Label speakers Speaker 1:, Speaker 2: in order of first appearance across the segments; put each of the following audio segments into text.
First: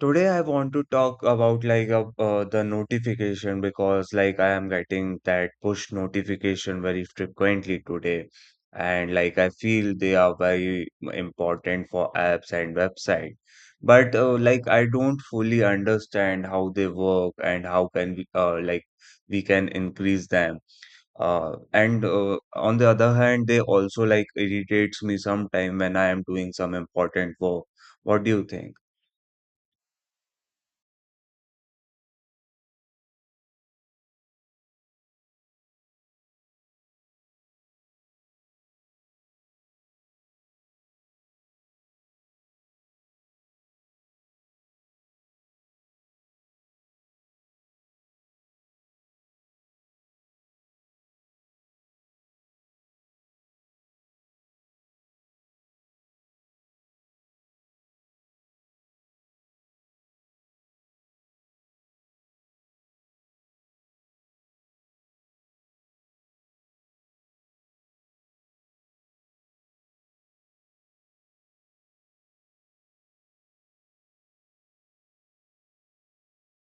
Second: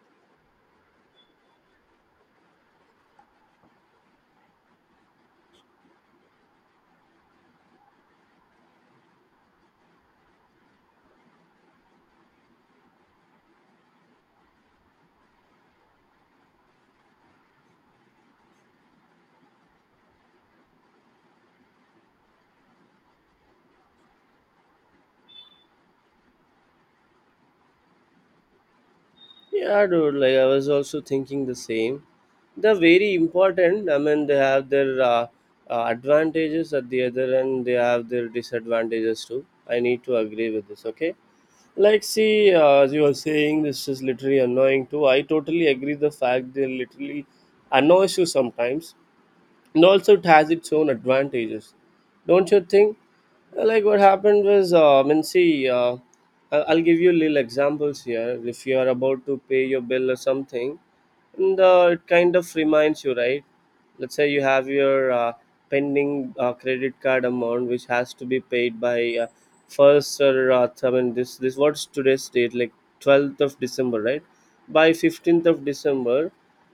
Speaker 1: Today I want to talk about like the notification, because like I am getting that push notification very frequently today, and like I feel they are very important for apps and website. But like I don't fully understand how they work and how can we like we can increase them. And on the other hand they also like irritates me sometime when I am doing some important work. What do you think?
Speaker 2: Yeah, dude, like I was also thinking the same. They're very important. I mean, they have their advantages at the other end, they have their disadvantages too. I need to agree with this, okay? Like, see, as you were saying, this is literally annoying too. I totally agree the fact they literally annoys you sometimes, and also it has its own advantages. Don't you think? Like, what happened was, I mean, see, I'll give you little examples here. If you are about to pay your bill or something, and it kind of reminds you, right? Let's say you have your pending credit card amount, which has to be paid by first, or I mean, this, what's today's date, like 12th of December, right? By 15th of December.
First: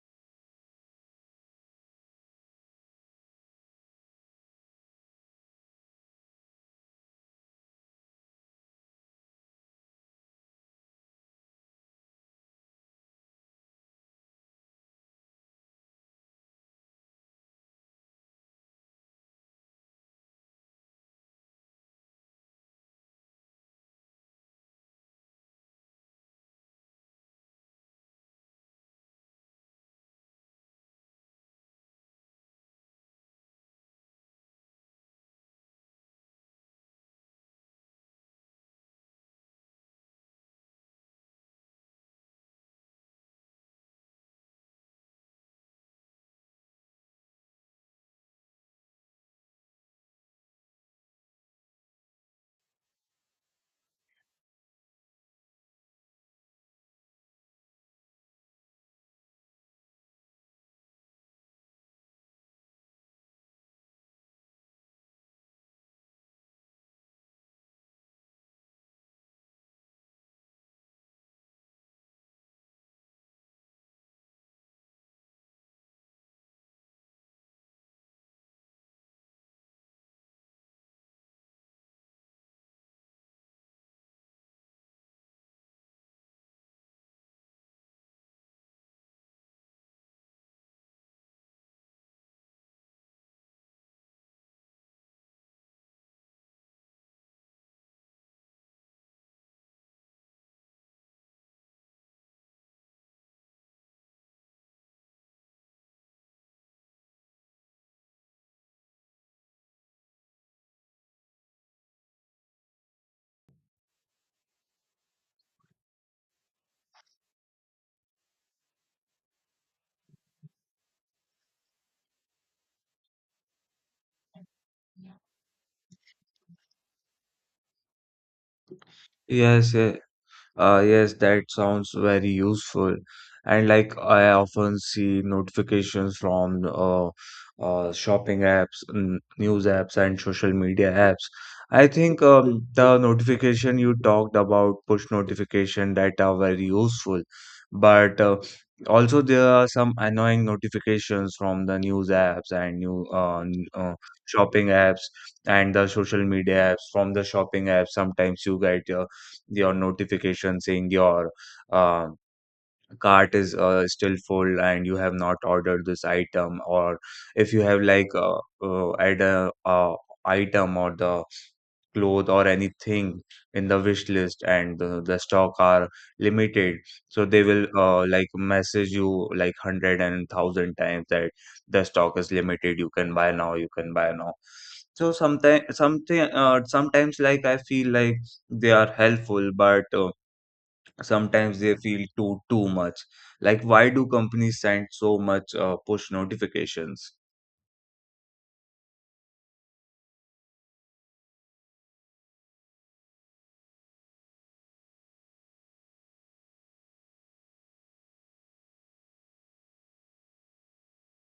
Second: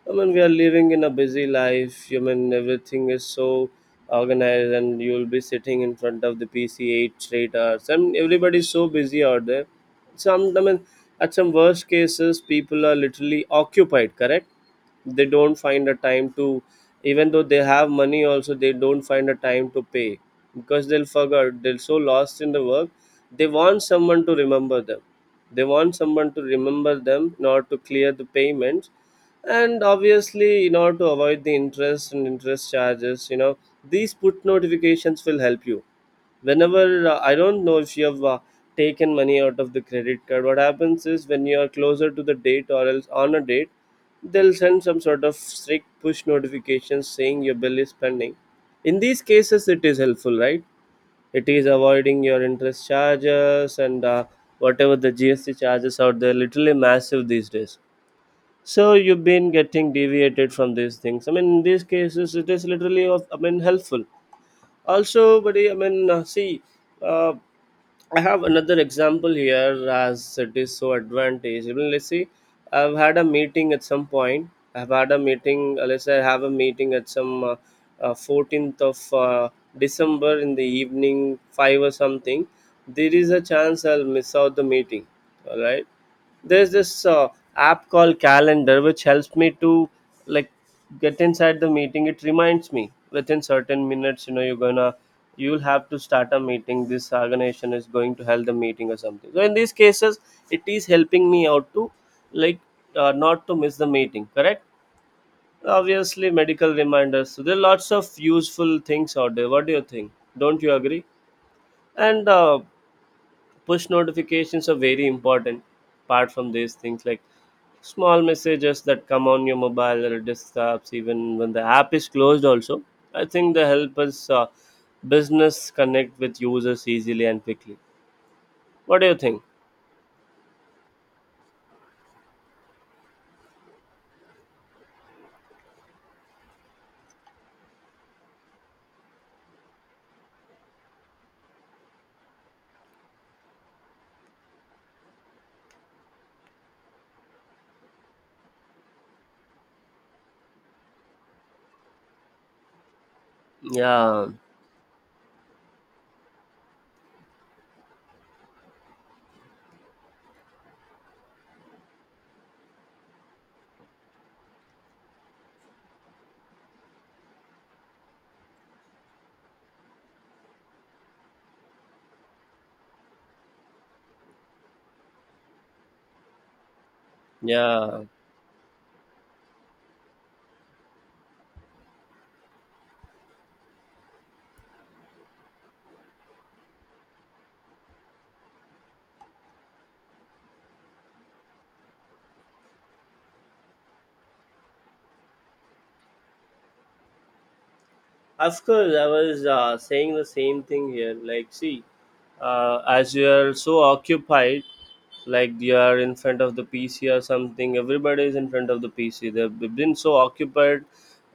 Speaker 2: I mean, we are living in a busy life, I mean, everything is so organized and you'll be sitting in front of the PC 8 straight hours, and everybody's so busy out there. Some, I mean, at some worst cases, people are literally occupied, correct? They don't find a time to, even though they have money also, they don't find a time to pay, because they'll forget. They're so lost in the work. They want someone to remember them. They want someone to remember them in order to clear the payments. And obviously, in order to avoid the interest and interest charges, these put notifications will help you. Whenever, I don't know if you have taken money out of the credit card, what happens is when you are closer to the date or else on a date, they'll send some sort of strict push notifications saying your bill is pending. In these cases it is helpful, right? It is avoiding your interest charges, and whatever the GST charges out there, literally massive these days. So you've been getting deviated from these things. I mean, in these cases it is literally of, I mean, helpful. Also, buddy, I mean, see, uh, I have another example here, as it is so advantage. Even, let's see, I've had a meeting at some point. I've had a meeting, let's say I have a meeting at some 14th of December in the evening, 5 or something. There is a chance I'll miss out the meeting, all right? There's this app called Calendar, which helps me to, like, get inside the meeting. It reminds me within certain minutes, you'll have to start a meeting, this organization is going to held the meeting or something. So in these cases it is helping me out to, like, not to miss the meeting, correct? Obviously, medical reminders. So there are lots of useful things out there. What do you think? Don't you agree? And push notifications are very important, apart from these things, like small messages that come on your mobile or desktops even when the app is closed also. I think they help us, business connect with users easily and quickly. What do you think?
Speaker 1: Yes, yes. Yes, that sounds very useful. And like I often see notifications from shopping apps, news apps, and social media apps. I think the notification you talked about, push notification, that are very useful. But also there are some annoying notifications from the news apps and
Speaker 2: Yeah,
Speaker 1: shopping apps and the social media apps. From the shopping apps, sometimes you get your notification saying your uh, cart is still full and you have not ordered this item, or if you have like add a item or the cloth or anything in the wish list, and the stock are limited, so they will
Speaker 2: yeah.
Speaker 1: like message you like hundred and thousand times that the stock is limited, you can buy now, you can buy now. So sometimes something sometimes like I feel like they are helpful, but sometimes they feel too much. Like, why do companies send so much push notifications?
Speaker 2: Of course, I was saying the same thing here. Like, see, as you are so occupied, like you are in front of the PC or something, everybody is in front of the PC. They've been so occupied,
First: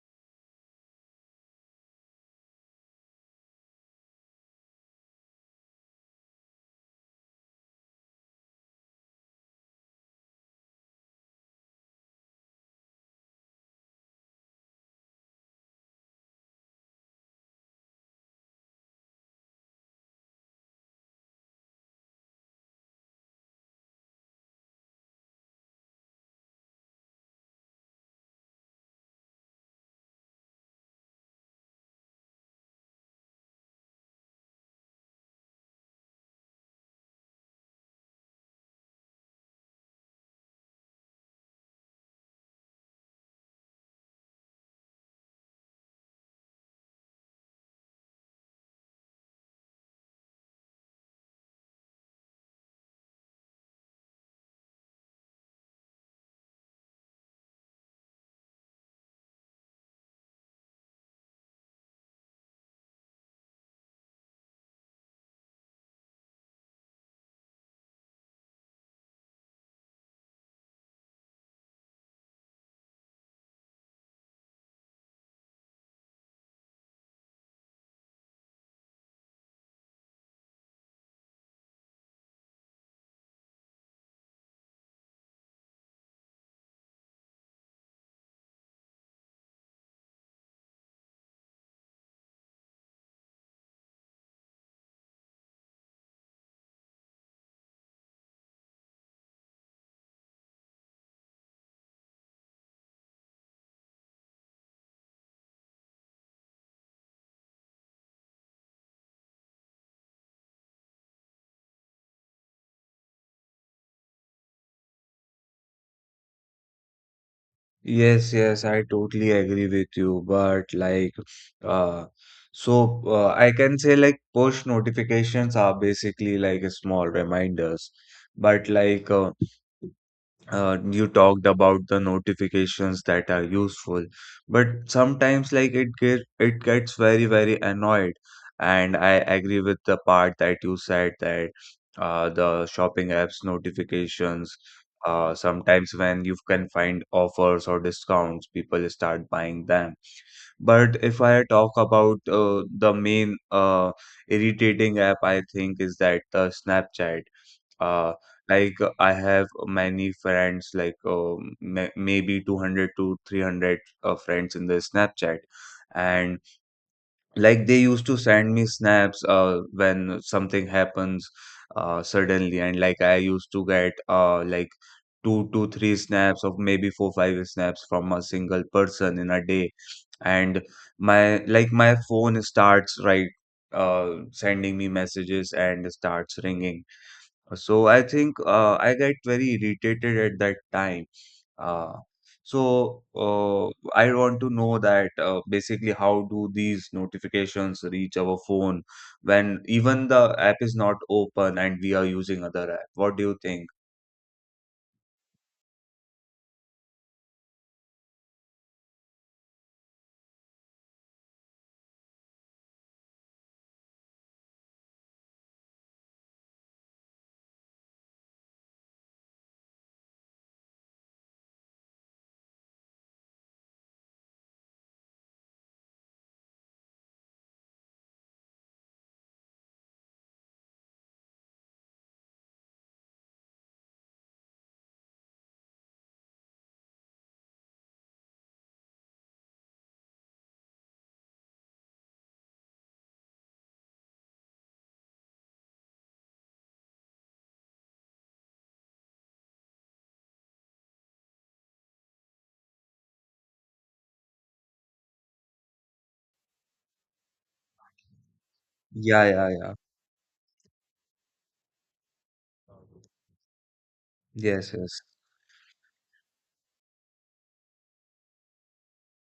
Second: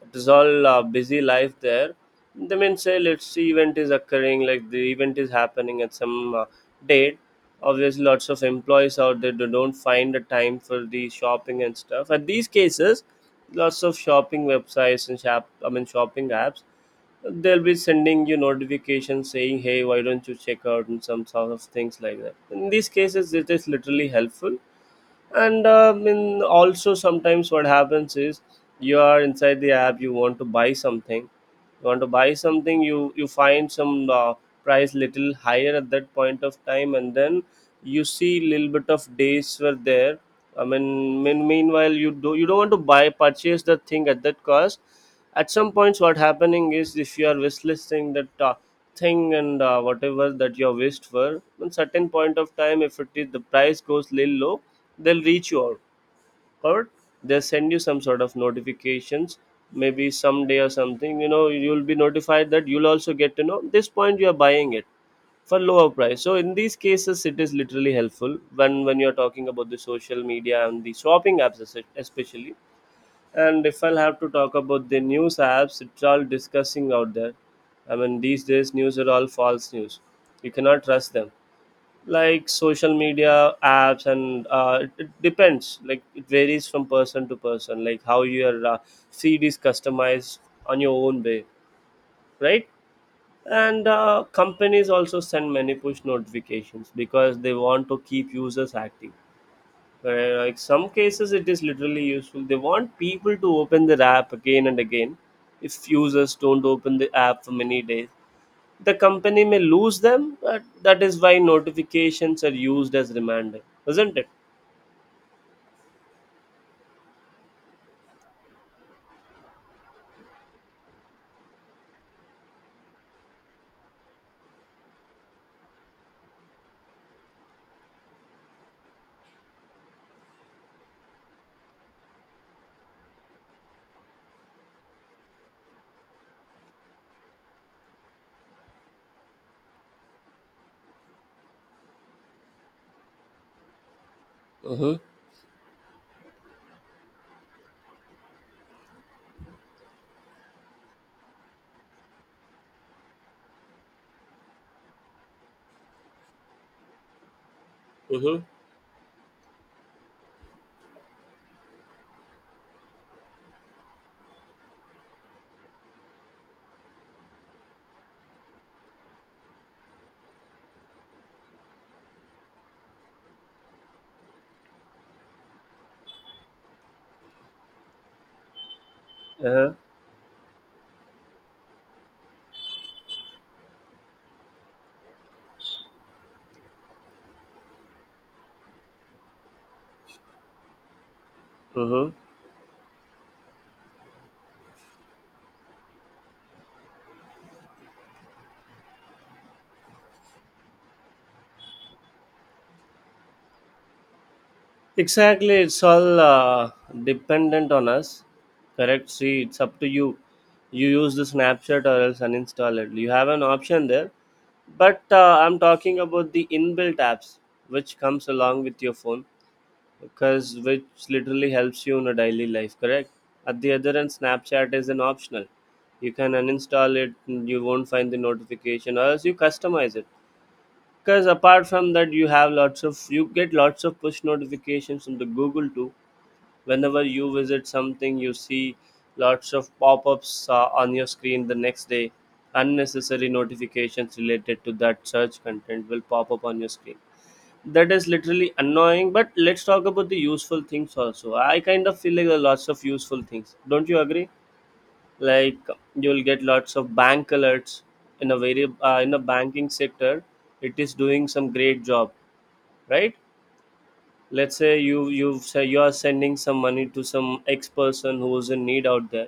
Speaker 2: it is all busy life there. They mean, say, let's see, event is occurring, like the event is happening at some date. Obviously, lots of employees out there, they don't find the time for the shopping and stuff. At these cases, lots of shopping websites and shop, I mean, shopping apps, they'll be sending you notifications saying, hey, why don't you check out, and some sort of things like that. In these cases it is literally helpful. And in also sometimes what happens is, you are inside the app, you want to buy something. You want to buy something, you find some price little higher at that point of time, and then you see little bit of days were there, I mean, meanwhile you do you don't want to buy purchase the thing at that cost. At some points what happening is, if you are wishlisting that thing, and whatever that you are wished for, on certain point of time, if it is the price goes little low, they'll reach you out, covered. They send you some sort of notifications, maybe someday or something, you'll be notified that you'll also get to know this point you are buying it for lower price. So in these cases it is literally helpful when you're talking about the social media and the shopping apps, especially. And if I'll have to talk about the news apps, it's all discussing out there. I mean, these days news are all false news, you cannot trust them. Like social media apps, and it depends, like it varies from person to person, like how your feed is customized on your own way, right? And companies also send many push notifications because they want to keep users active. Where, like, some cases it is literally useful. They want people to open their app again and again. If users don't open the app for many days, the company may lose them, but that is why notifications are used as reminder, isn't it?
Speaker 1: Yes, yes, I totally agree with you, but like, uh I can say like push notifications are basically like small reminders, but like, you talked about the notifications that are useful, but sometimes like it gets very very annoyed. And I agree with the part that you said, that the shopping apps notifications,
Speaker 2: Mm-hmm.
Speaker 1: sometimes when you can find offers or discounts, people start buying them. But if I talk about the main irritating app, I think is that the Snapchat. Uh,
Speaker 2: Mm-hmm.
Speaker 1: like, I have many friends, like maybe 200 to 300 friends in the Snapchat, and like they used to send me snaps when something happens suddenly, and like I used to get like two to three snaps, of maybe four five snaps from a single person in a day,
Speaker 2: Uh-huh.
Speaker 1: and my phone starts, right, sending me messages and starts ringing. So I think I get very irritated at that time. Uh,
Speaker 2: Mm-hmm.
Speaker 1: So I want to know that basically how do these notifications reach our phone when even the app is not open and we are using other app? What do you think?
Speaker 2: Exactly. It's all dependent on us. Correct. See, it's up to you. You use the Snapchat or else uninstall it. You have an option there. But I'm talking about the inbuilt apps, which comes along with your phone, because which literally helps you in a daily life, correct? At the other end, Snapchat is an optional. You can uninstall it and you won't find the notification, or else you customize it. Because apart from that you have lots of, you get lots of push notifications from the Google too. Whenever you visit something, you see lots of pop-ups on your screen the next day. Unnecessary notifications related to that search content will pop up on your screen. That is literally annoying. But let's talk about the useful things also. I kind of feel like there are lots of useful things, don't you agree? Like, you'll get lots of bank alerts. In a very in a
Speaker 1: Yeah, yeah,
Speaker 2: banking
Speaker 1: yeah.
Speaker 2: sector, it is doing some great job, right? Let's
Speaker 1: Yes,
Speaker 2: say
Speaker 1: yes.
Speaker 2: you say you are sending some money to some ex person who is in need out there.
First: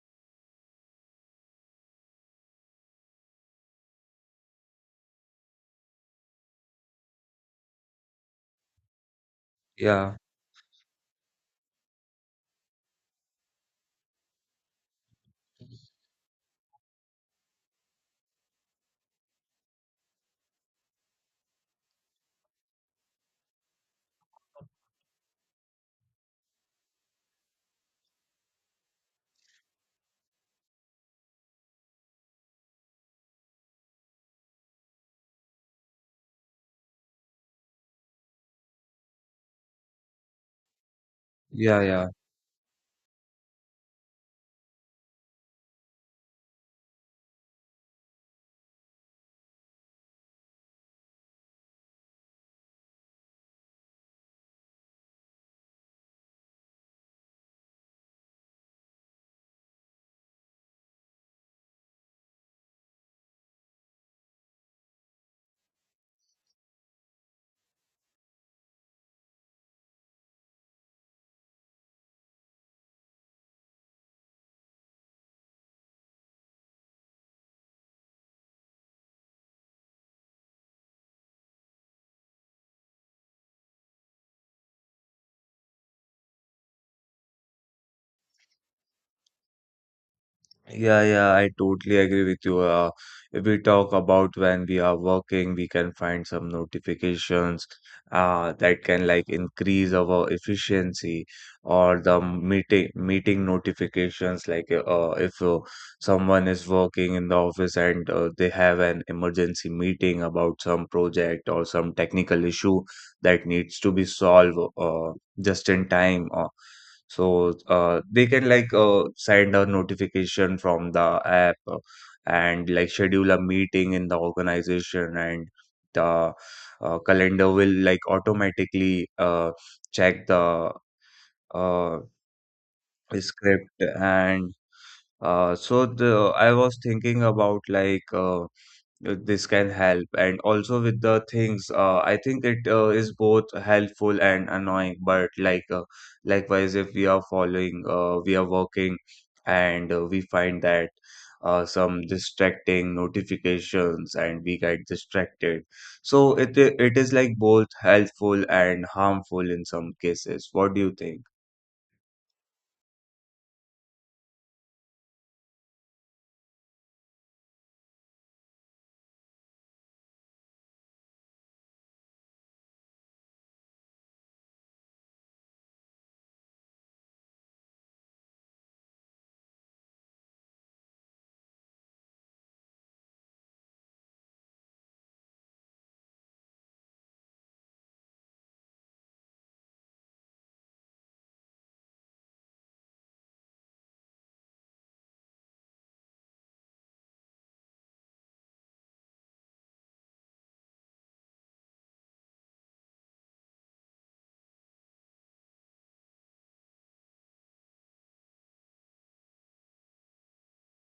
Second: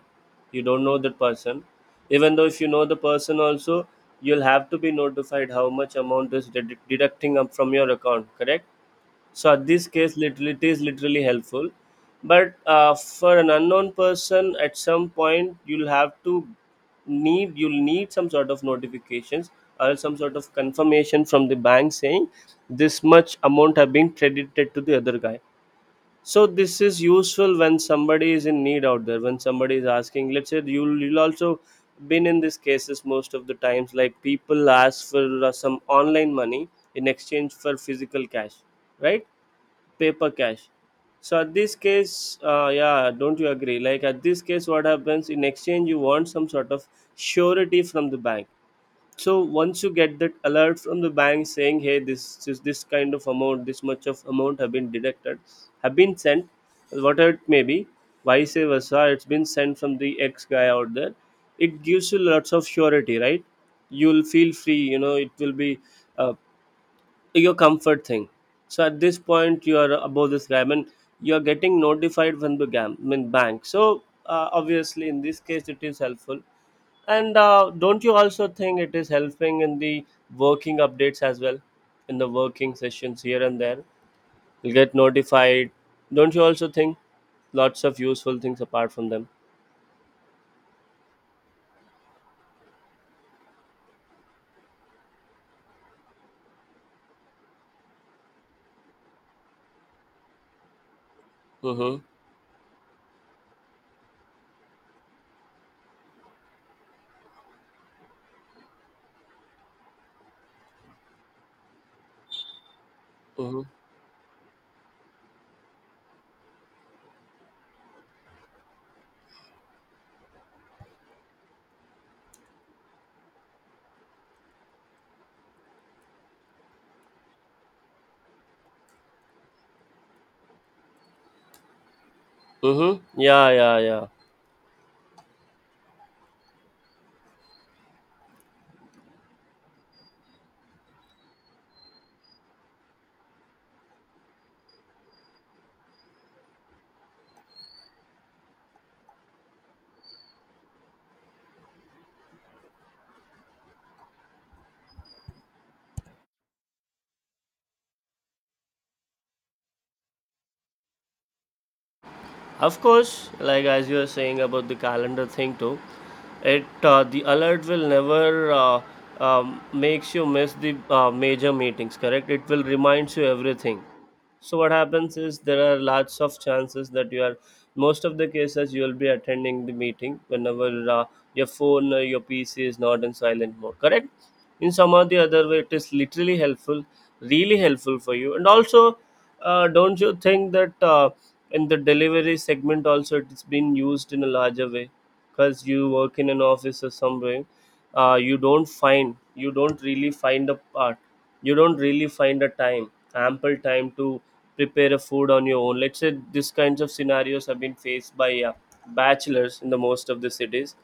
Speaker 2: You don't know that person. Even though if you know the person also, you'll have to be notified how much amount is deducting up from your account, correct? So at this
Speaker 1: Yeah,
Speaker 2: case literally it is literally helpful. But for an unknown person, at some point you'll have to need, you'll need some sort of notifications or some sort of confirmation from the bank saying this much amount have been credited to the other guy. So this is useful when somebody is in need out there, when somebody is asking. Let's say you'll also been in these cases most of the times, like people ask for some online money in exchange for physical cash, right? Paper cash. So at this
Speaker 1: yeah, yeah.
Speaker 2: case, yeah, don't you agree, like at this case what happens, in exchange you want some sort of surety from the bank. So once you get that alert from the bank saying, hey, this is this kind of amount, this much of amount have been deducted, have been sent, whatever it may be, vice versa, it's been sent from the ex guy out there. It gives you lots of surety, right? You'll feel free, it will be uh, your comfort thing. So at this point, you are above this guy. I mean, you are getting notified from the gam, I mean, bank. So obviously, in this case, it is helpful. And don't you also think it is helping in the working updates as well, in the working sessions here and there? You get notified. Don't you also think lots of useful things apart from them?
Speaker 1: Yeah, yeah, I totally agree with you. If we talk about when we are working, we can find some notifications that can like increase our efficiency,
Speaker 2: Mm-hmm.
Speaker 1: or the meeting notifications. Like, if someone is working in the office and they have an emergency meeting about some project or some technical issue that
Speaker 2: Mm-hmm.
Speaker 1: needs to be solved just in time. So they can like send a notification from the app and like schedule a meeting in the organization, and the calendar will like automatically check the uh,
Speaker 2: Mm-hmm. Yeah, yeah,
Speaker 1: script,
Speaker 2: yeah.
Speaker 1: and so the I was thinking about like, this can help, and also with the things, I think it is both helpful and annoying, but like, likewise if we are following we are working, and we find that some distracting notifications and we get distracted, so it is like both helpful and harmful in some cases. What do you think?
Speaker 2: Of course, like as you are saying about the calendar thing too, it the alert will never makes you miss the major meetings. Correct? It will reminds you everything. So what happens is there are lots of chances that you are most of the cases you will be attending the meeting whenever your phone or your pc is not in silent mode, correct. In some or the other way it is literally helpful, really helpful for you. And also don't you think that in the delivery segment also it's been used in a larger way? Because you work in an office or somewhere, uh, you don't find you don't really find a part you don't really find a time, ample time to prepare a food on your own. Let's say these kinds of scenarios have been faced by bachelors in the most of the cities.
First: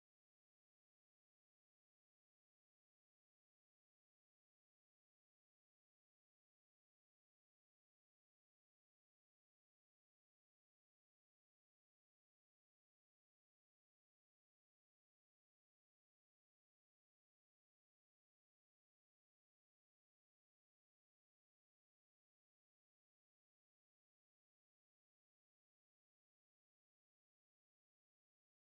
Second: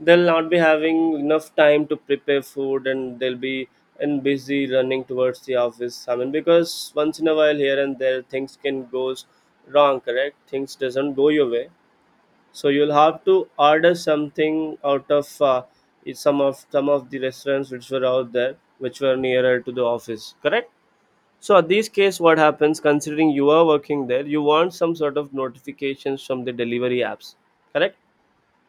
Speaker 2: They'll not be having enough time to prepare food, and they'll be and busy running towards the office. I mean, because once in a while here and there things can goes wrong, correct, things doesn't go your way. So you'll have to order something out of some of the restaurants which were out there, which were nearer to the office. Correct. So at this case, what happens? Considering you are working there, you want some sort of notifications from the delivery apps. Correct.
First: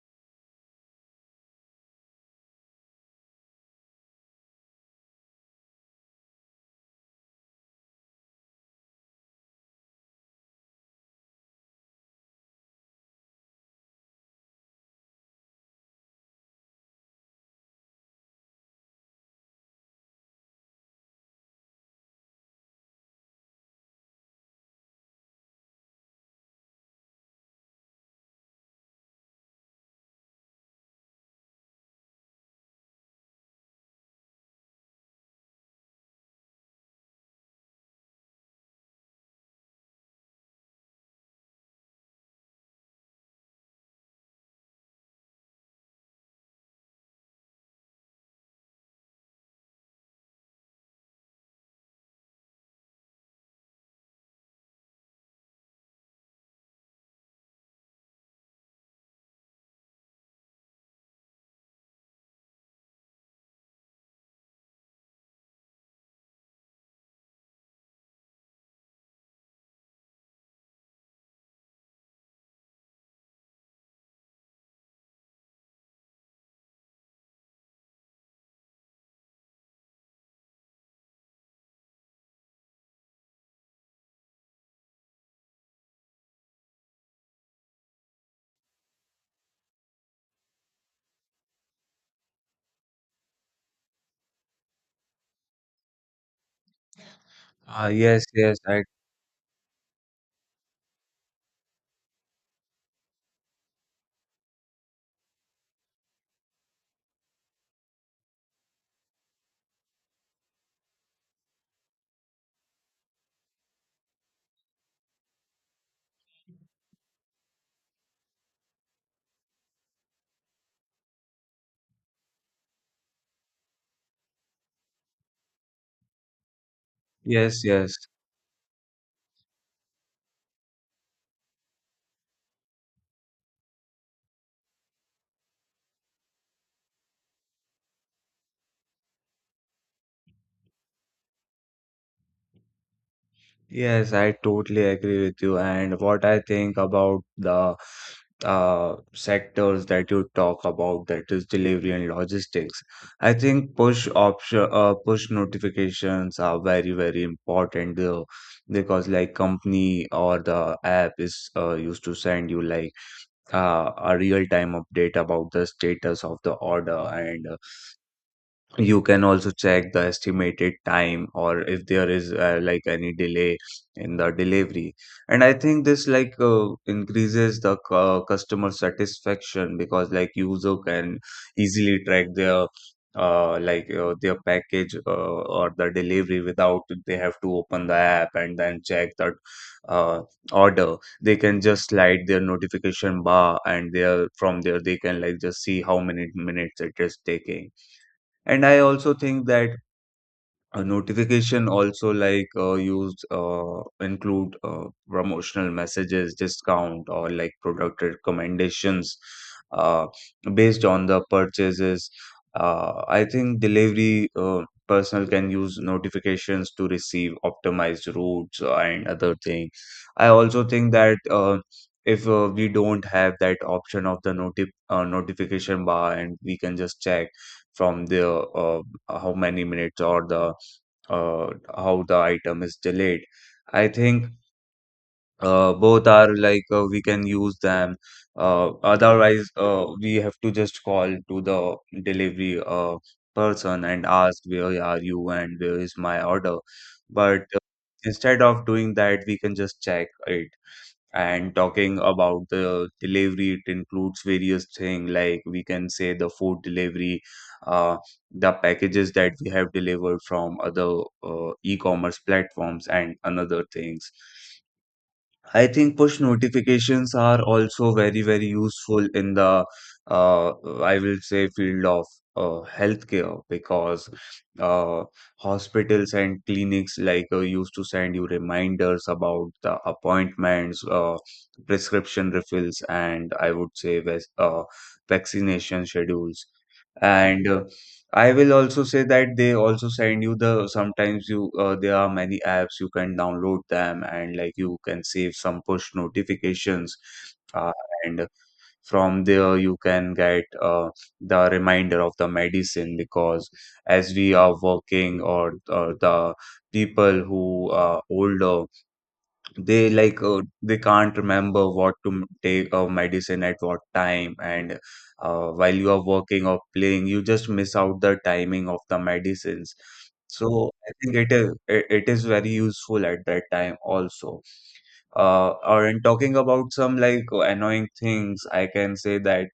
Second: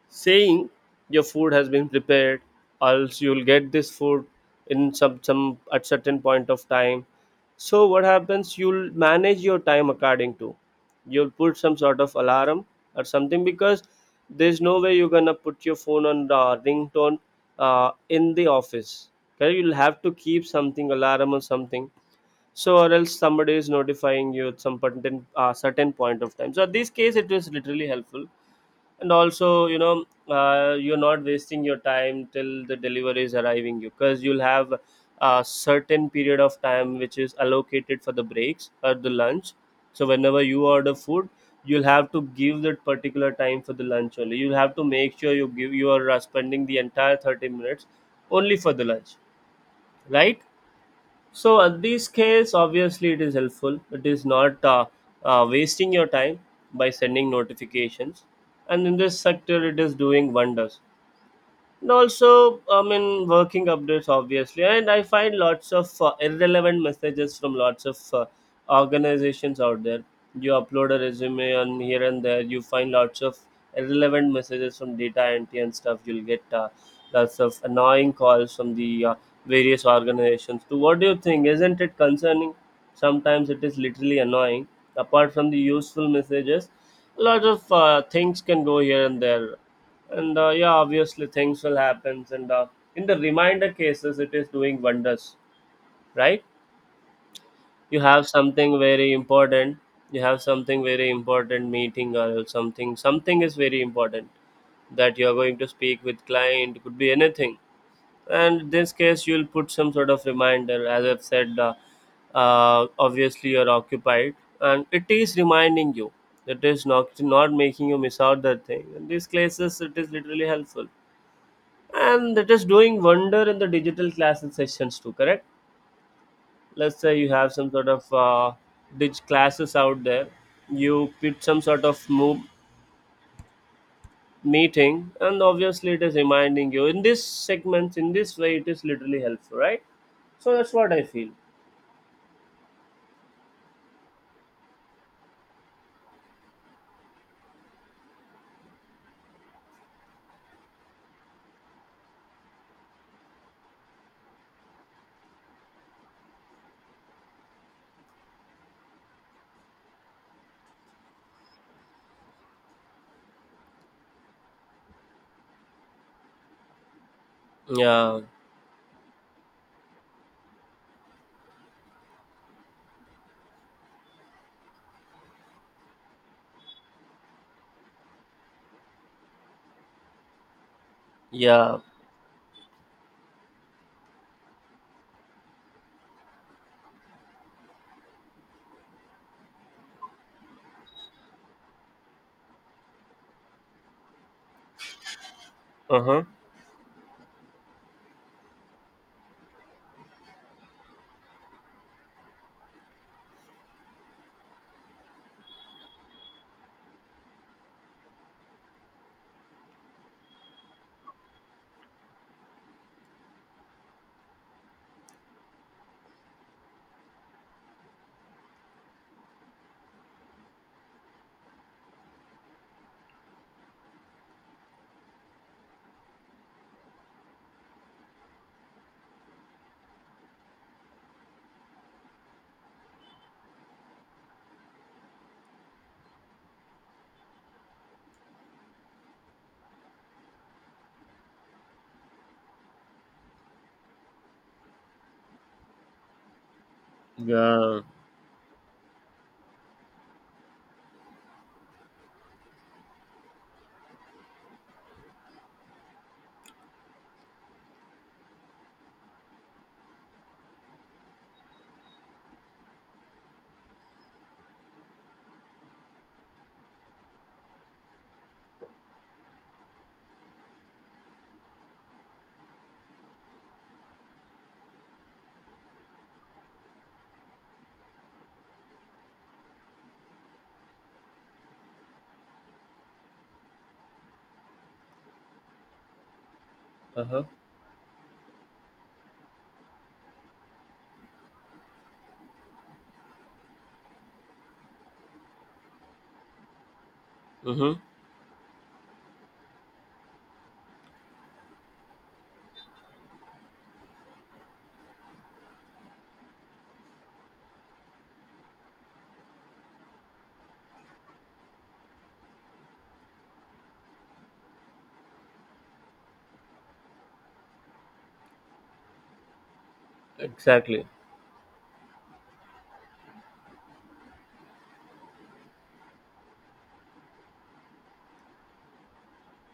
Speaker 2: Saying your food has been prepared, or else you'll get this food in some at certain point of time. So what happens, you'll manage your time according to, you'll put some sort of alarm or something, because there's no way you're gonna put your phone on the ringtone in the office. Okay? You'll have to keep something alarm or something. So or else somebody is notifying you at some certain certain point of time. So in this case it is literally helpful. And also, you're not wasting your time till the delivery is arriving you, because you'll have a certain period of time which is allocated for the breaks or the lunch. So whenever you order food, you'll have to give that particular time for the lunch only. You'll have to make sure you give, you are spending the entire 30 minutes only for the lunch, right? So at these scales, obviously it is helpful. It is not wasting your time by sending notifications, and in this sector, it is doing wonders. And also, I mean, working updates obviously. And I find lots of irrelevant messages from lots of organizations out there. You upload a resume and here and there you find lots of irrelevant messages from data entry and stuff. You'll get lots of annoying calls from the various organizations. So what do you think, isn't it concerning? Sometimes it is literally annoying, apart from the useful messages. A lot of things can go here and there. And yeah, obviously things will happen. And in the reminder cases it is doing wonders, right?
Speaker 1: Ah,
Speaker 2: You
Speaker 1: yes,
Speaker 2: have
Speaker 1: yes,
Speaker 2: something
Speaker 1: I
Speaker 2: very important, you have something very important meeting, or something something is very important, that you are going to speak with client, could be anything. And in this case you'll put some sort of reminder, as I've said. Obviously you're occupied and it is reminding you, it is not not making you miss out that thing. In these cases it is literally helpful. And that is doing wonder in the digital classes sessions too, correct? Let's say you have
Speaker 1: yes,
Speaker 2: some sort
Speaker 1: yes.
Speaker 2: of dig classes out there, you put some sort of move meeting, and obviously it is reminding you. In this segments, in this way it is literally helpful, right? So that's what I feel.
Speaker 1: Yes, I totally agree with you. And what I think about the sectors that you talk about, that is delivery and logistics, I think push notifications are very, very important though, because like company or the app is used to send you like a real time update about the status of the order, and
Speaker 2: Yeah.
Speaker 1: you can also check the estimated time, or if there is like any delay in the delivery. And I think this like increases the customer satisfaction, because like user can
Speaker 2: Yeah.
Speaker 1: easily track their their package or the delivery without they have to open the app and then check that uh, order. They can just slide their notification bar, and there from there they can like just see how
Speaker 2: Uh-huh.
Speaker 1: many minutes it is taking. And I also think that a notification also like use include promotional messages, discount, or like product recommendations uh, based on the purchases. I think delivery personnel can use notifications to receive optimized routes and other thing. I also think that if we don't have that option of the notification bar, and we can just check from the how many minutes or the uh, how the item is delayed. I think both are like, we can use them. Otherwise, we have to just call to the delivery person and ask where are you and where is my order. But,
Speaker 2: Yeah.
Speaker 1: instead of doing that, we can just check it. And talking about the delivery, it includes various things, like we can say the food delivery, uh, the packages that we have delivered from other e-commerce platforms and another things. I think push notifications are also very, very useful in the, uh, I will say, field of healthcare, because uh, hospitals and clinics like used to send you reminders about the appointments, prescription refills, and I would say vaccination schedules.
Speaker 2: Uh-huh.
Speaker 1: And I will also say that they also send you the sometimes you there are many apps you can download them and like you can save some push notifications, uh,
Speaker 2: Mm-hmm.
Speaker 1: and from there you can get the reminder of the medicine, because as we are working or the people who are older, they like they can't remember what to take a medicine at what time, and while you are working or playing you just miss out the timing of the medicines. So
Speaker 2: Exactly.
Speaker 1: I think it is very useful at that time also. Or in talking about some like annoying things, I can say that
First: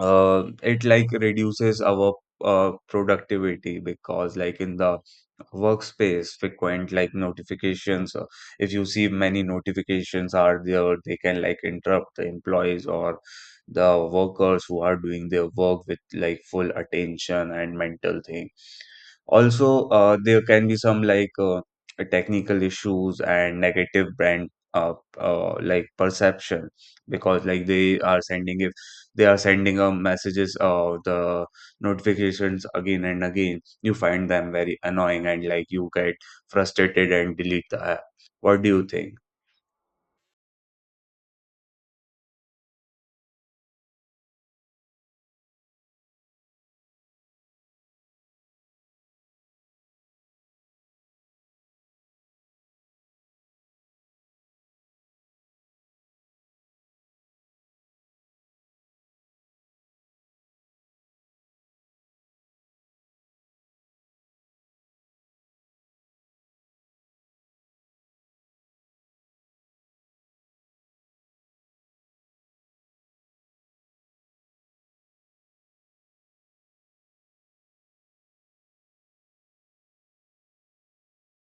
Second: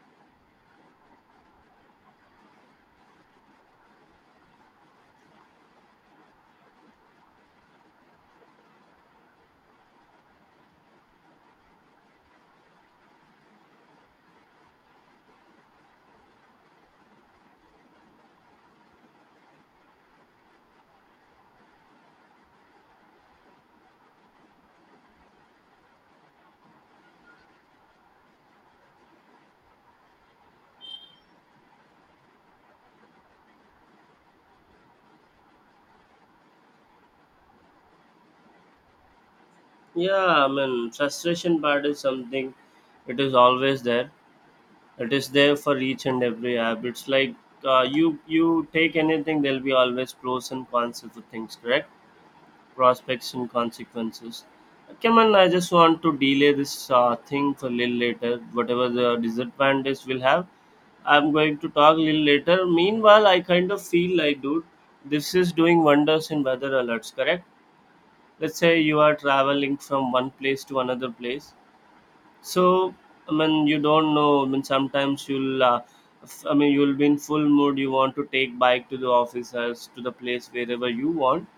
Speaker 1: it like reduces our productivity, because like in the workspace frequent like notifications, if you see many notifications are there they can like interrupt the employees or the workers who are doing their work with like full attention and mental thing. Also, there can be some like technical issues and negative brand like perception, because like they are sending if they are sending messages, the notifications again and again, you find them very annoying and like you get frustrated and delete the app. What do you think?
Speaker 2: Yeah, I mean, frustration part is something, it is always there. It is there for each and every app. It's like you take anything, there'll be always pros and cons of the things, correct? Prospects and consequences. Come on, I just want to delay this thing for a little later. Whatever the disadvantage we'll have, I'm going to talk a little later. Meanwhile, I kind of feel like, dude, this is doing wonders in weather alerts, correct? Let's say you are traveling from one place to another place. So, I mean, you don't know. I mean, sometimes you'll, I mean, you'll be in full mood. You want to take bike to the office, to the place wherever you want.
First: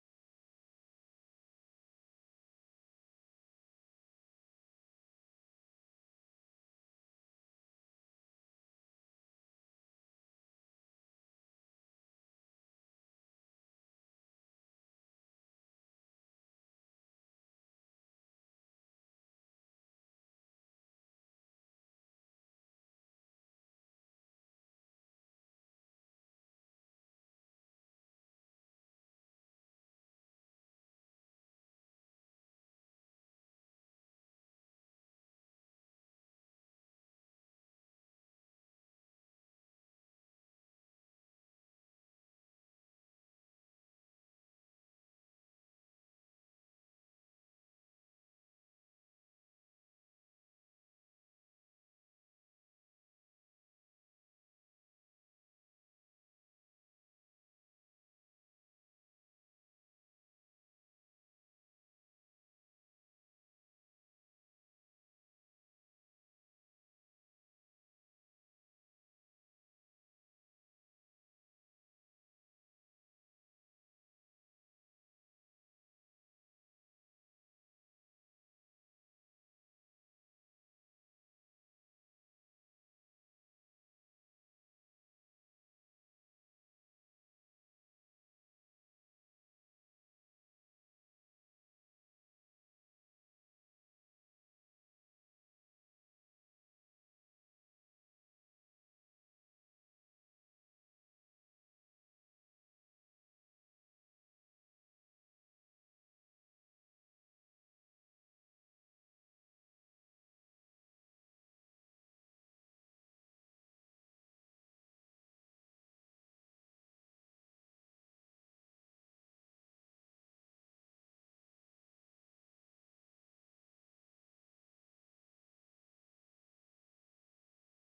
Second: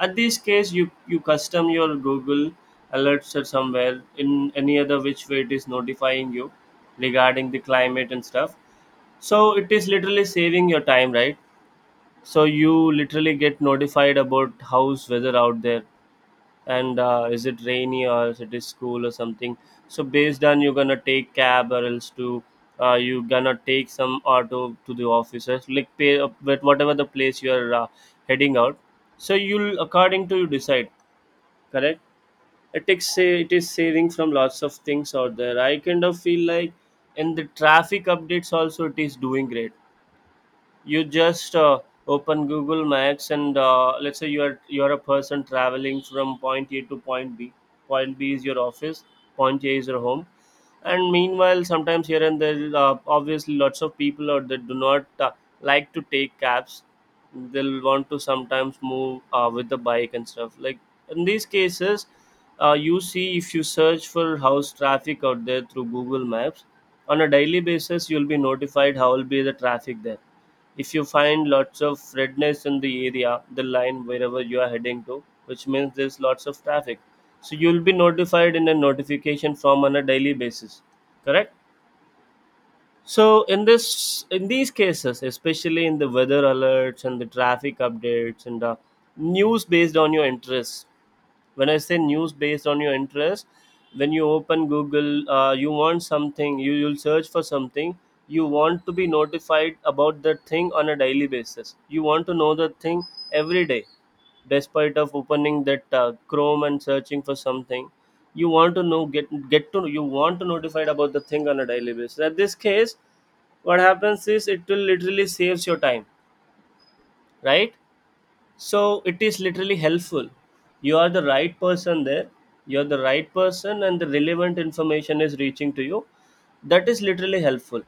Speaker 2: At this case, you custom your Google alerts or somewhere in any other which way it is notifying you regarding the climate and stuff. So it is literally saving your time, right? So you literally get notified about how's weather out there, and is it rainy or is it is cool or something. So based on, you're gonna take cab or else to you gonna take some auto to the officers, like pay up with whatever the place you're heading out. So you'll according to you decide, correct. It takes say it is saving from lots of things out there, I kind of feel like. In the traffic updates also it is doing great. You just open Google Maps, and let's say you're a person traveling from point A to point B. Point B is your office, point A is your home. And meanwhile sometimes here and there, obviously lots of people out there do not like to take cabs. They'll want to sometimes move with the bike and stuff. Like in these cases, you see if you search for house traffic out there through Google Maps on a daily basis, you'll be notified how will be the traffic there. If you find lots of redness in the area, the line wherever you are heading to, which means there's lots of traffic. So you'll be notified in a notification form on a daily basis, correct? So in this in these cases, especially in the weather alerts and the traffic updates and the news based on your interests. When I say news based on your interest, when you open Google, you want something, you will search for something, you want to be notified about that thing on a daily basis, you want to know that thing every day, despite of opening that Chrome and searching for something. You want to know get to you want to notified about the thing on a daily basis. At this case, what happens is it will literally saves your time, right? So it is literally helpful. You are the right person there, you're the right person, and the relevant information is reaching to you. That is literally helpful.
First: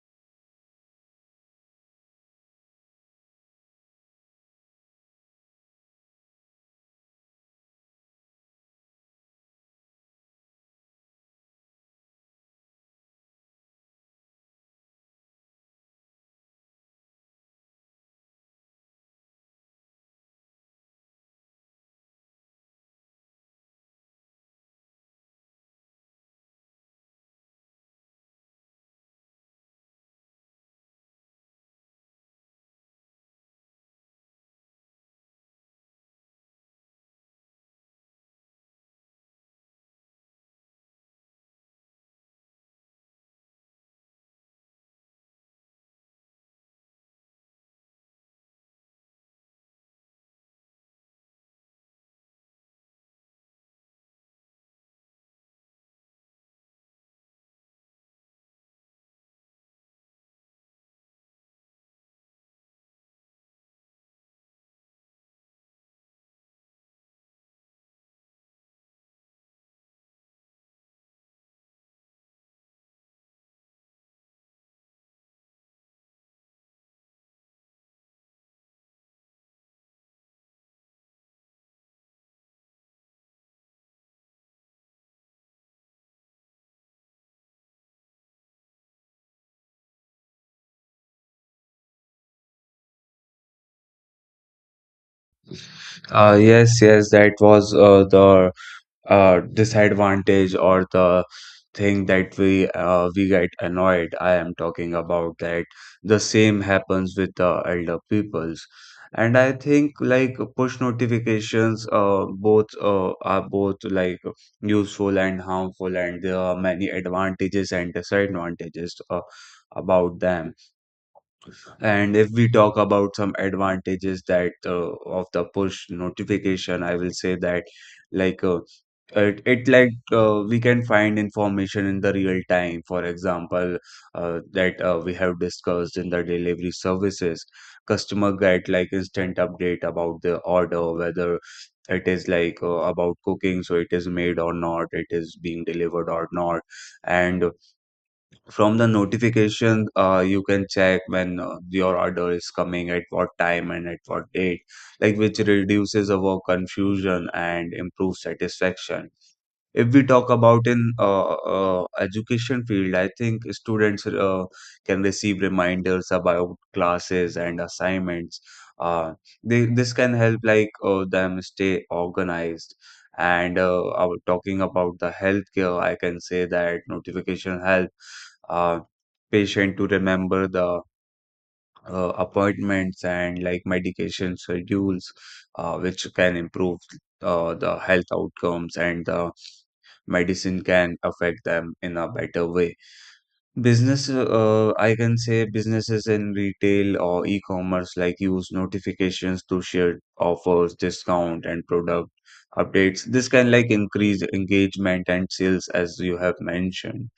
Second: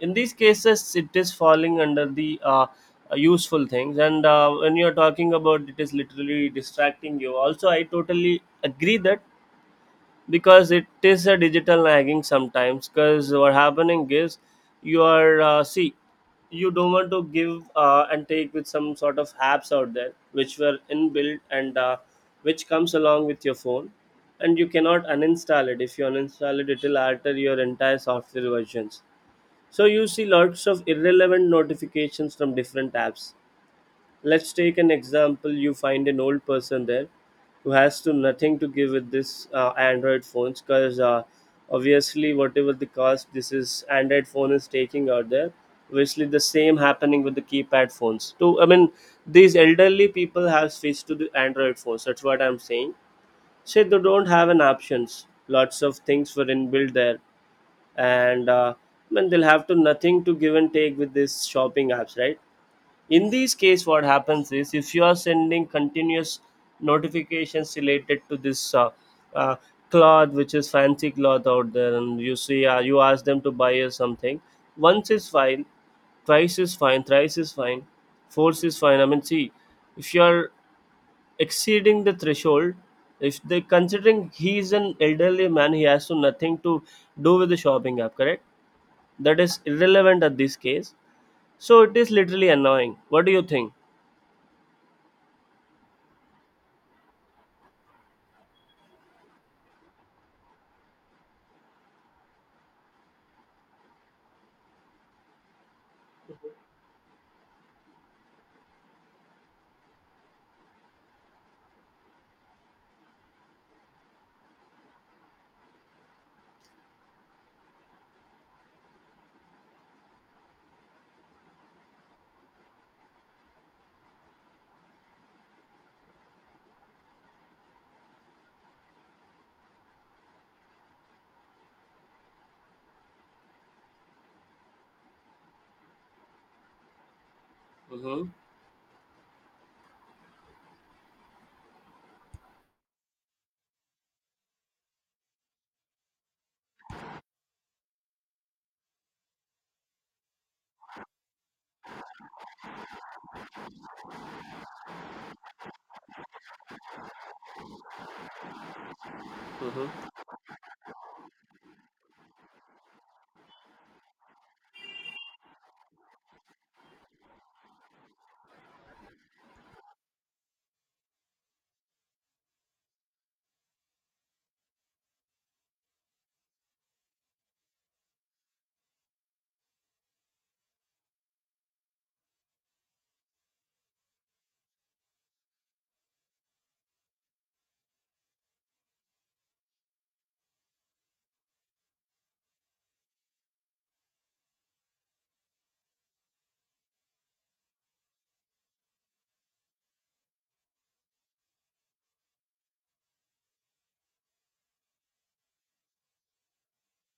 Speaker 2: In these cases it is falling under the useful things. And when you're talking about it is literally distracting you, also I totally agree that, because it is a digital nagging sometimes. Because what happening is, you are see, you don't want to give and take with some sort of apps out there which were inbuilt, and which comes along with your phone, and you cannot uninstall it. If you uninstall it, it will alter your entire software versions. So you see lots of irrelevant notifications from different apps. Let's take an example. You find an old person there who has to nothing to give with this Android phones. Because obviously whatever the cost this is Android phone is taking out there. Obviously, the same happening with the keypad phones. So I mean, these elderly people have switched to the Android phones. That's what I'm saying. So they don't have an options. Lots of things were inbuilt there, and I mean, they'll have to nothing to give and take with these shopping apps, right? In this case what happens is, if you are sending continuous notifications related to this uh, cloth, which is fancy cloth out there, and you see you ask them to buy you something. Once is fine, twice is fine, thrice is fine, fourth is fine. I mean, see, if you are exceeding the threshold, if they considering he is an elderly man, he has to nothing to do with the shopping app, correct? That is irrelevant at this case. So it is literally annoying. What do you think?
Speaker 1: Yes, yes, that was the disadvantage or the thing that we get annoyed. I am talking about that. The same happens with the elder peoples, and I think like push notifications both are both like useful and harmful, and there are many advantages and disadvantages about them. And if we talk about some advantages that of the push notification, I will say that like it like we can find information in the real time. For example, that we have discussed in the delivery services,
Speaker 2: Hmm.
Speaker 1: customer get like instant update about the order, whether it is like about cooking, so it is made or not, it is being delivered or not, and from the notification, you can check when your order is coming, at what time and at what date, like which reduces our confusion and improves satisfaction. If we
Speaker 2: Mhm,
Speaker 1: talk about in education field, I think students can receive reminders about classes and assignments. Uh, this can help like them stay organized. And I was talking about the healthcare, I can say that notification helps uh, patient to remember the appointments and like medication schedules, which can improve the health outcomes and the medicine can affect them in a better way. Business, I can say businesses in retail or e-commerce like use notifications to share offers, discount, and product updates. This can like increase engagement and sales as you have mentioned.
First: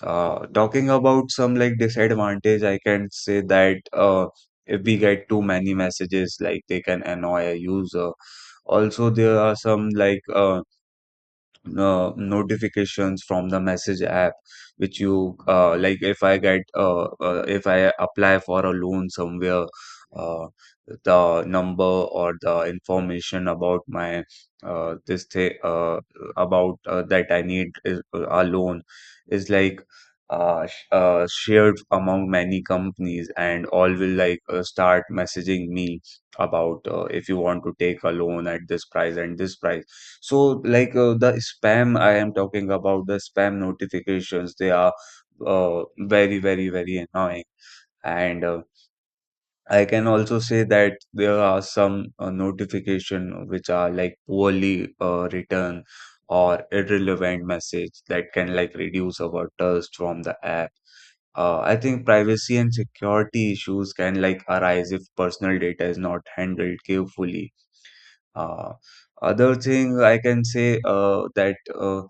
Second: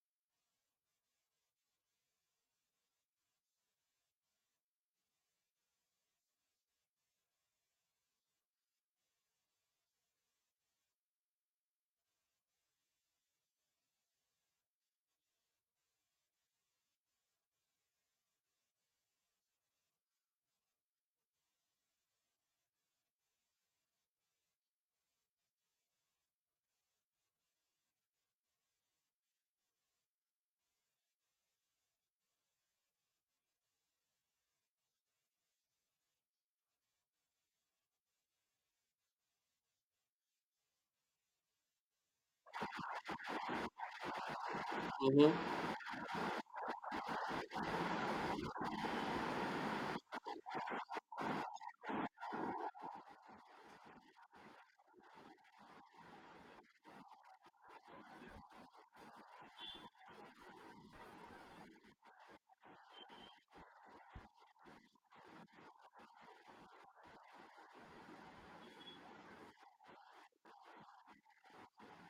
Speaker 1: Talking about some like disadvantage, I can say that if we get too many messages, like they can annoy a user. Also, there are some like notifications from the message app which you like if I apply for a loan somewhere, uh, the number or the information about my this thing about that I need is, a loan, is like shared among many companies, and all will like start messaging me about if you want to take a loan at this price and this price. So, like, the spam, I am talking about the spam notifications, they are
Speaker 2: mhm,
Speaker 1: very, very, very annoying. And I can also say that there are some notification which are like poorly written or irrelevant message that can like reduce our trust from the app. I think privacy and security issues can like arise if personal data is not handled carefully. Uh, other thing I can say that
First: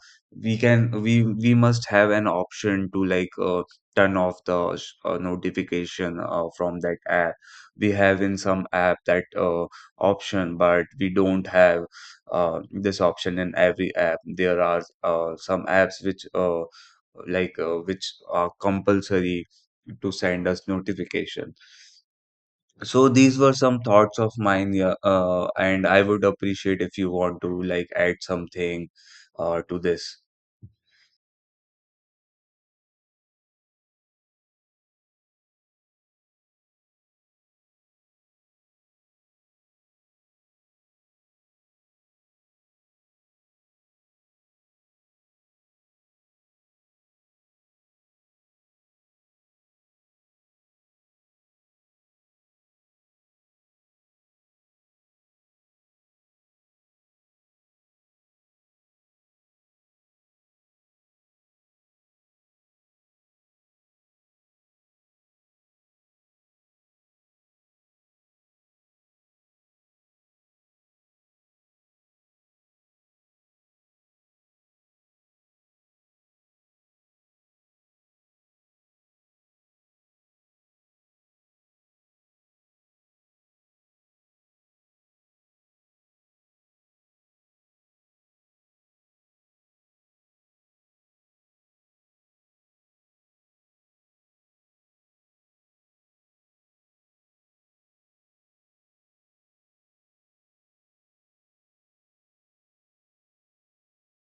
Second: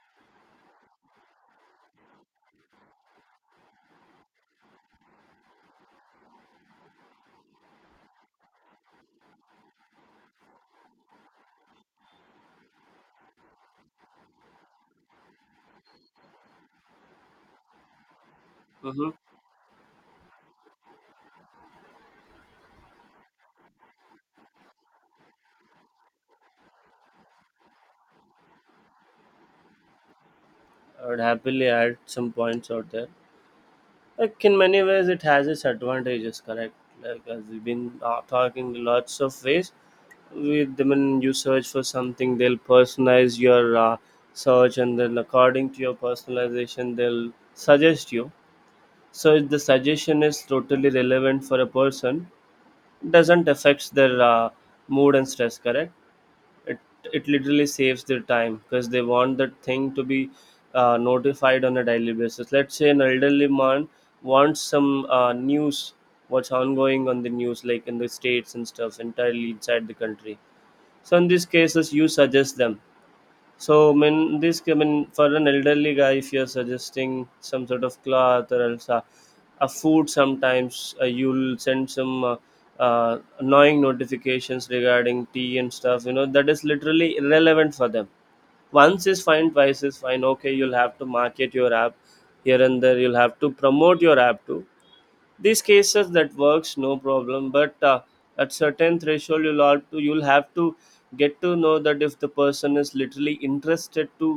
Speaker 1: we can we must have an option to like turn off the notification from that app. We have in some app that option, but we don't have this option in every app. There are some apps which like which are
Speaker 2: mhm.
Speaker 1: compulsory to send us notification. So these were some thoughts of mine, yeah, and I would appreciate if you want to like add something to this.
Speaker 2: I would happily add some points out there. Like in many ways, it has its advantages. Correct. Like as we've been talking lots of ways. With them, when you search for something, they'll personalize your search, and then according to your personalization, they'll suggest you. So if the suggestion is totally relevant for a person, it doesn't affect their mood and stress. Correct. it it literally saves their time, because they want that thing to be notified on a daily basis. Let's say an elderly man wants some news, what's ongoing on the news, like in the states and stuff, entirely inside the country. So in these cases you suggest them. So, I mean, this, I mean, for an elderly guy, if you're suggesting some sort of cloth or else a food, sometimes you'll send some annoying notifications regarding tea and stuff, you know, that is literally irrelevant for them. Once is fine, twice is fine. Okay, you'll have to market your app here and there, you'll have to promote your app too. These cases that works no problem. But at certain threshold you'll have to, you'll have to get to know that if the person is literally interested to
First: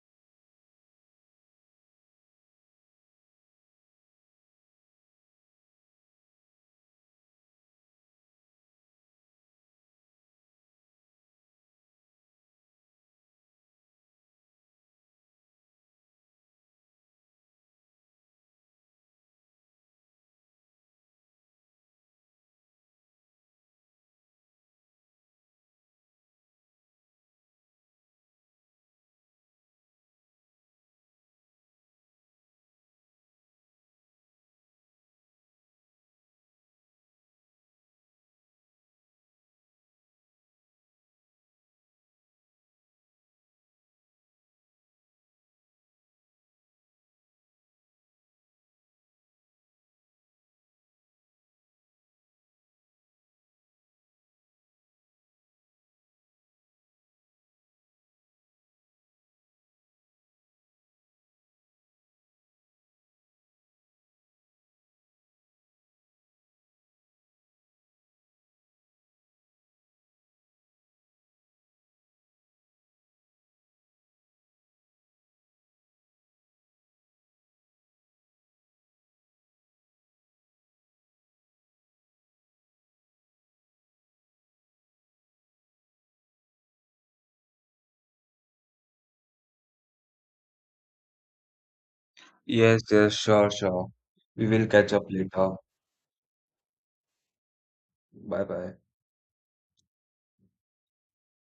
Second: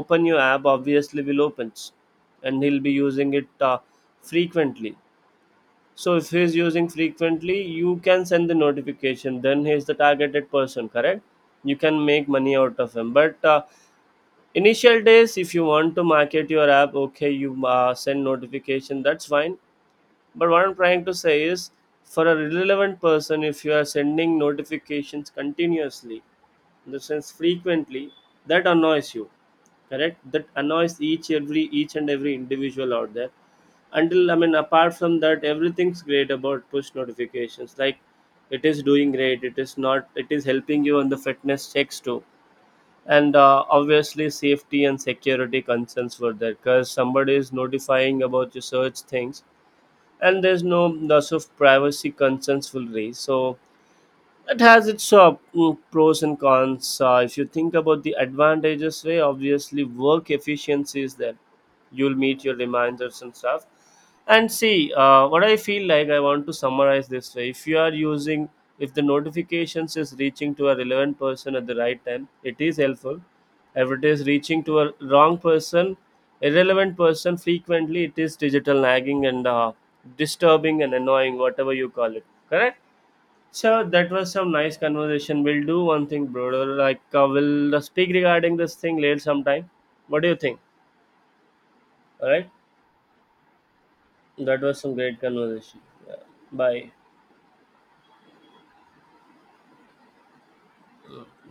Speaker 2: open your app, obviously will opens, and he'll be using it frequently. So if he's using frequently, you can send the notification, then he's the targeted person, correct. You can make money out of him. But initial days, if you want to market your app, okay you send notification, that's fine. But what I'm trying to say is, for a relevant person, if you are sending notifications continuously, in the sense frequently, that annoys you, correct? That annoys each and every individual out there. Until I mean, apart from that, everything's great about push notifications. Like it is doing great. It is not. It is helping you on the fitness checks too. And obviously, safety and security concerns were there, because somebody is notifying about your search things, and there's no loss of privacy concerns will raise. So it has its pros and cons. If you think about the advantages, way obviously work efficiency is there. You'll meet your reminders and stuff. And see, what I feel like I want to summarize this way: if you are using, if the notifications is reaching to a relevant person at the right time, it is helpful. If it is reaching to a wrong person, irrelevant person, frequently it is digital nagging, and disturbing and annoying, whatever you call it. Correct. So that was some nice conversation. We'll do one thing, brother. Like we'll speak regarding this thing later sometime. What do you think? All right.
Speaker 1: Yes, yes, sure, sure. We
Speaker 2: That
Speaker 1: will
Speaker 2: was
Speaker 1: catch
Speaker 2: some
Speaker 1: up
Speaker 2: great
Speaker 1: later.
Speaker 2: conversation. Yeah. Bye.
Speaker 1: Bye bye.